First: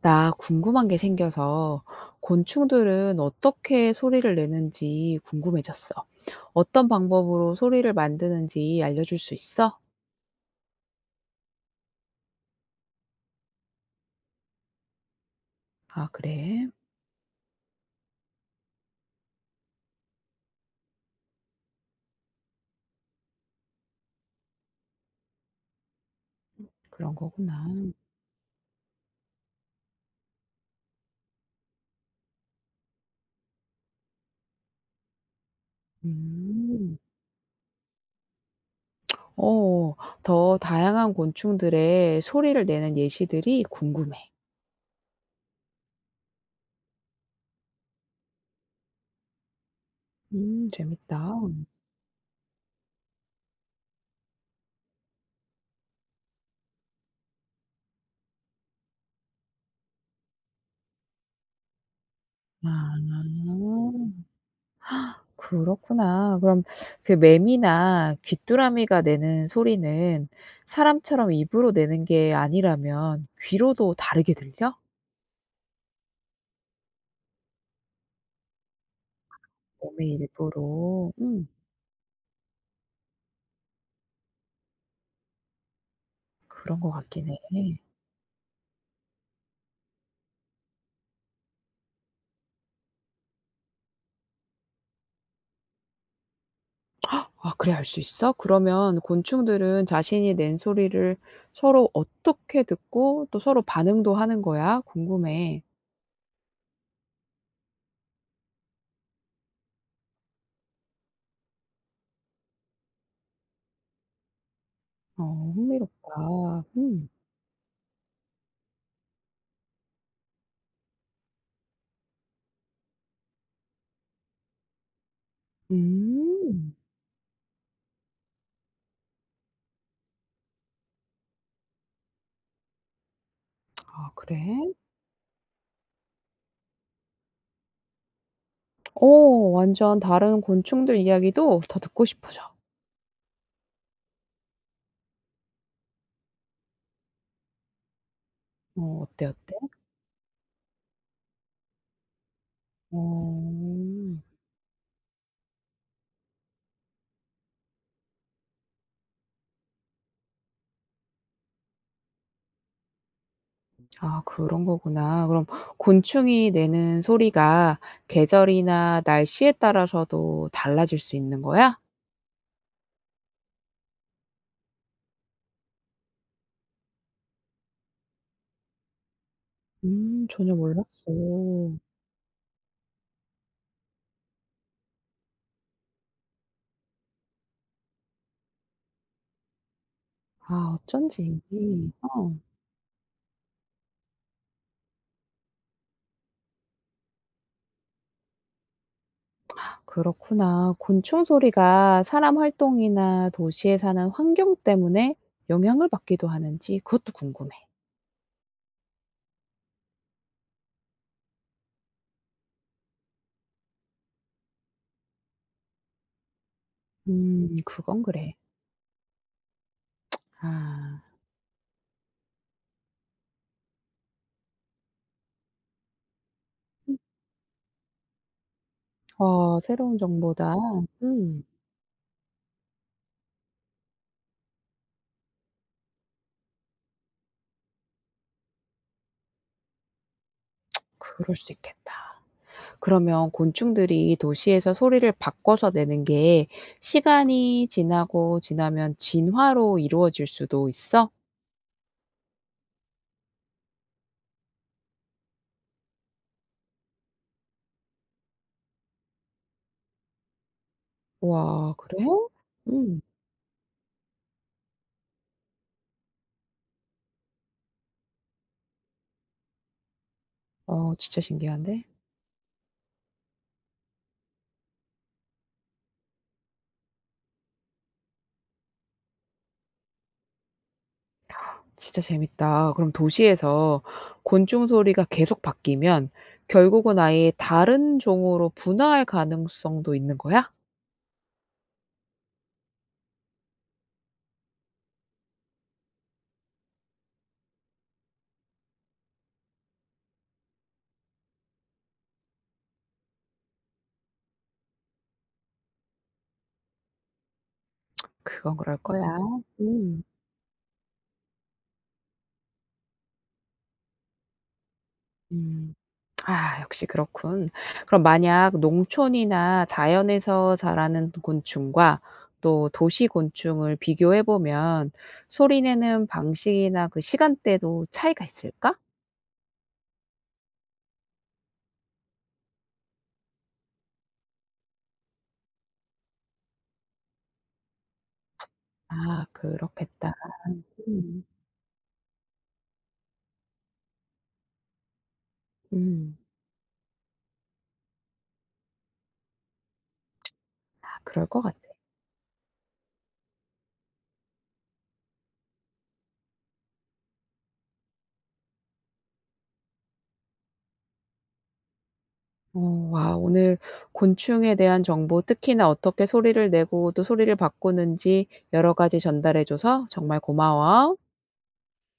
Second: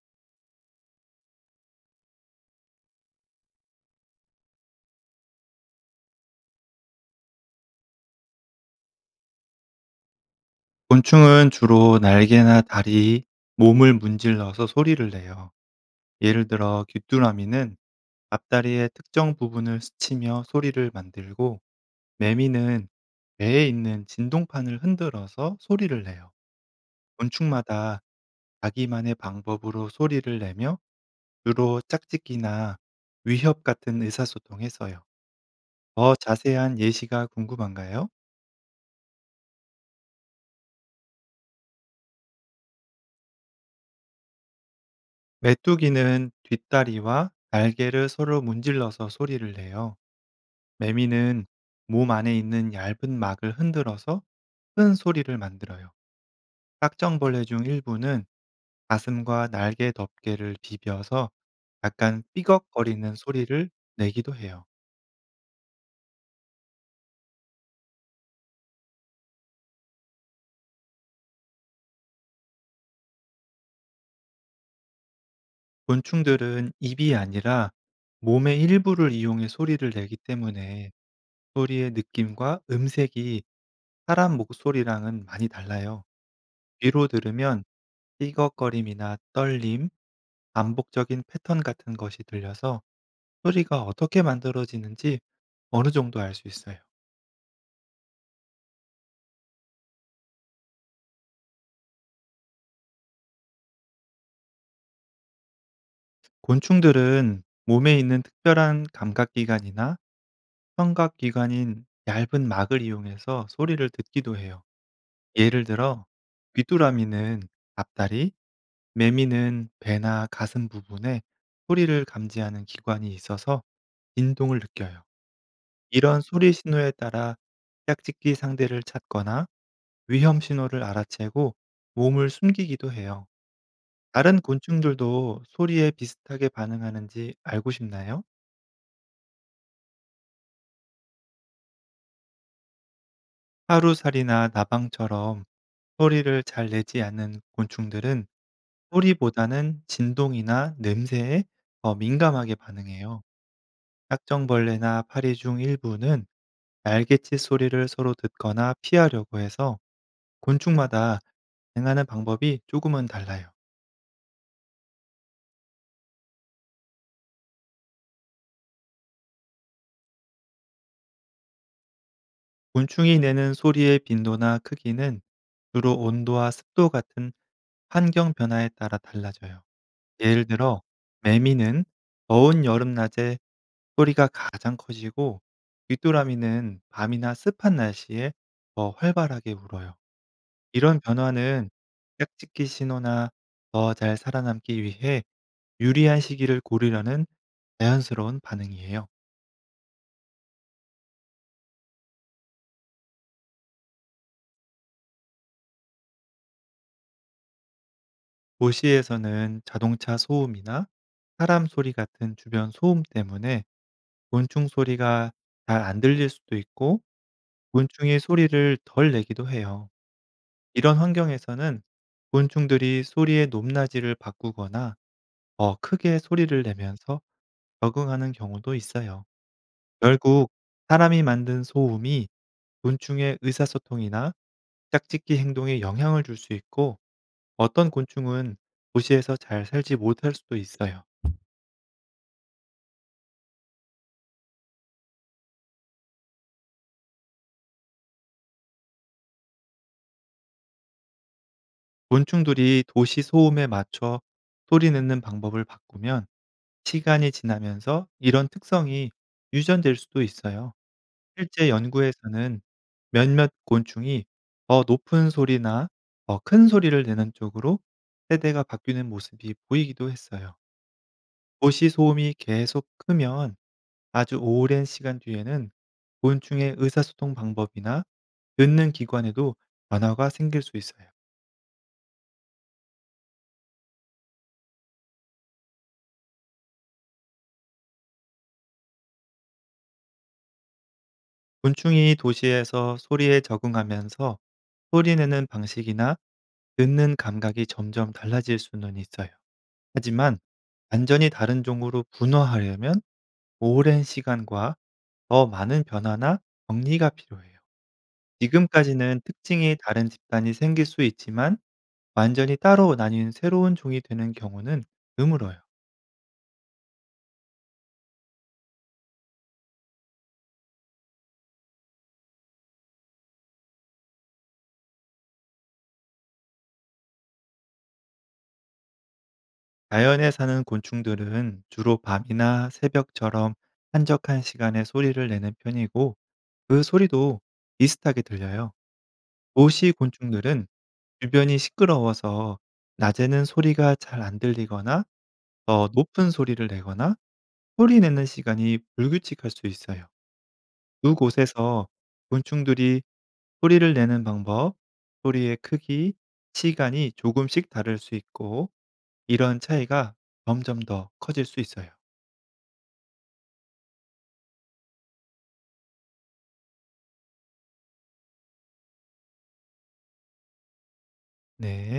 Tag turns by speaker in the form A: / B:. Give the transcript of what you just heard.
A: 나 궁금한 게 생겨서 곤충들은 어떻게 소리를 내는지 궁금해졌어. 어떤 방법으로 소리를 만드는지 알려줄 수 있어?
B: 곤충은 주로 날개나 다리, 몸을 문질러서 소리를 내요.
A: 아,
B: 예를
A: 그래.
B: 들어 귀뚜라미는 앞다리의 특정 부분을 스치며 소리를 만들고, 매미는 배에 있는 진동판을 흔들어서 소리를 내요.
A: 그런 거구나.
B: 곤충마다 자기만의 방법으로 소리를 내며, 주로 짝짓기나 위협 같은 의사소통에 써요. 더 자세한
A: 음.
B: 예시가 궁금한가요?
A: 어, 더 다양한 곤충들의 소리를 내는 예시들이 궁금해.
B: 메뚜기는 뒷다리와 날개를 서로 문질러서 소리를 내요.
A: 재밌다.
B: 매미는 몸 안에 있는 얇은 막을 흔들어서 큰 소리를 만들어요. 깍정벌레 중 일부는 가슴과 날개 덮개를 비벼서 약간
A: 아.
B: 삐걱거리는 소리를 내기도 해요.
A: 그렇구나. 그럼 그 매미나 귀뚜라미가 내는 소리는 사람처럼 입으로 내는 게 아니라면 귀로도 다르게 들려?
B: 곤충들은 입이 아니라 몸의 일부를 이용해 소리를
A: 몸의
B: 내기 때문에,
A: 일부로. 음.
B: 소리의 느낌과 음색이 사람 목소리랑은 많이 달라요.
A: 그런 것
B: 귀로
A: 같긴 해.
B: 들으면 삐걱거림이나 떨림, 반복적인 패턴 같은 것이 들려서 소리가 어떻게 만들어지는지 어느 정도 알 수 있어요.
A: 아 그래 알 수 있어? 그러면 곤충들은 자신이 낸 소리를 서로 어떻게 듣고 또 서로 반응도 하는 거야? 궁금해.
B: 곤충들은 몸에 있는 특별한 감각기관이나 청각기관인 얇은 막을 이용해서 소리를 듣기도 해요.
A: 어,
B: 예를 들어,
A: 흥미롭다. 음.
B: 귀뚜라미는 앞다리, 매미는 배나 가슴 부분에 소리를 감지하는 기관이 있어서 진동을 느껴요. 이런 소리
A: 음.
B: 신호에 따라 짝짓기 상대를 찾거나 위험 신호를 알아채고 몸을 숨기기도 해요.
A: 아 그래?
B: 다른 곤충들도 소리에 비슷하게 반응하는지 알고 싶나요?
A: 오 완전 다른 곤충들 이야기도 더 듣고 싶어져.
B: 하루살이나 나방처럼 소리를 잘 내지 않는 곤충들은
A: 어 어때, 어때?
B: 소리보다는 진동이나 냄새에 더 민감하게 반응해요.
A: 어.
B: 딱정벌레나 파리 중 일부는 날개짓 소리를 서로 듣거나 피하려고 해서, 곤충마다 행하는 방법이 조금은 달라요.
A: 아 그런 거구나. 그럼 곤충이 내는 소리가 계절이나 날씨에 따라서도 달라질 수 있는 거야?
B: 곤충이 내는 소리의 빈도나 크기는 주로 온도와 습도 같은 환경 변화에 따라 달라져요.
A: 음,
B: 예를
A: 전혀
B: 들어,
A: 몰랐어.
B: 매미는 더운 여름낮에 소리가 가장 커지고, 귀뚜라미는 밤이나 습한 날씨에 더 활발하게 울어요.
A: 아
B: 이런
A: 어쩐지.
B: 변화는
A: 어.
B: 짝짓기 신호나 더 잘 살아남기 위해 유리한 시기를 고르려는 자연스러운 반응이에요.
A: 그렇구나. 곤충 소리가 사람 활동이나 도시에 사는 환경 때문에 영향을 받기도 하는지 그것도 궁금해.
B: 도시에서는 자동차 소음이나 사람 소리 같은 주변 소음 때문에 곤충 소리가 잘 안 들릴 수도 있고,
A: 그건
B: 곤충이
A: 그래.
B: 소리를 덜 내기도 해요. 이런
A: 아.
B: 환경에서는 곤충들이 소리의 높낮이를 바꾸거나 더 크게 소리를 내면서 적응하는 경우도 있어요.
A: 와 새로운
B: 결국
A: 정보다.
B: 사람이
A: 음,
B: 만든 소음이 곤충의 의사소통이나 짝짓기 행동에 영향을 줄 수 있고, 어떤 곤충은 도시에서 잘 살지 못할 수도 있어요.
A: 그럴 수 있겠다. 그러면 곤충들이 도시에서 소리를 바꿔서 내는 게 시간이 지나고 지나면 진화로 이루어질 수도 있어?
B: 곤충들이 도시 소음에 맞춰 소리 내는 방법을 바꾸면, 시간이 지나면서 이런 특성이 유전될 수도 있어요. 실제
A: 와, 그래?
B: 연구에서는
A: 음.
B: 몇몇 곤충이 더 높은 소리나 더 큰 소리를 내는 쪽으로 세대가 바뀌는 모습이 보이기도 했어요.
A: 어, 진짜 신기한데?
B: 도시 소음이 계속 크면 아주 오랜 시간 뒤에는 곤충의 의사소통 방법이나 듣는 기관에도 변화가 생길 수 있어요.
A: 진짜 재밌다. 그럼 도시에서 곤충 소리가 계속 바뀌면 결국은 아예 다른 종으로 분화할 가능성도 있는 거야?
B: 곤충이 도시에서 소리에 적응하면서 소리 내는 방식이나 듣는 감각이 점점 달라질 수는 있어요. 하지만 완전히 다른 종으로 분화하려면 오랜 시간과 더 많은 변화나 정리가 필요해요.
A: 그건 그럴 거야.
B: 지금까지는 특징이
A: 음.
B: 다른 집단이 생길 수 있지만, 완전히 따로 나뉜 새로운 종이 되는 경우는 드물어요.
A: 음. 아 역시 그렇군. 그럼 만약 농촌이나 자연에서 자라는 곤충과 또 도시 곤충을 비교해 보면 소리 내는 방식이나 그 시간대도 차이가 있을까?
B: 자연에 사는 곤충들은 주로 밤이나 새벽처럼 한적한 시간에 소리를 내는 편이고, 그 소리도 비슷하게 들려요.
A: 아
B: 도시
A: 그렇겠다.
B: 곤충들은
A: 음.
B: 주변이 시끄러워서 낮에는 소리가 잘 안 들리거나 더
A: 음.
B: 높은 소리를 내거나 소리 내는 시간이 불규칙할 수 있어요.
A: 아
B: 두
A: 그럴 것 같아.
B: 곳에서 곤충들이 소리를 내는 방법, 소리의 크기, 시간이 조금씩 다를 수 있고, 이런 차이가 점점 더 커질 수 있어요.
A: 어 와 오늘 곤충에 대한 정보 특히나 어떻게 소리를 내고 또 소리를 바꾸는지 여러 가지 전달해 줘서 정말 고마워.
B: 네.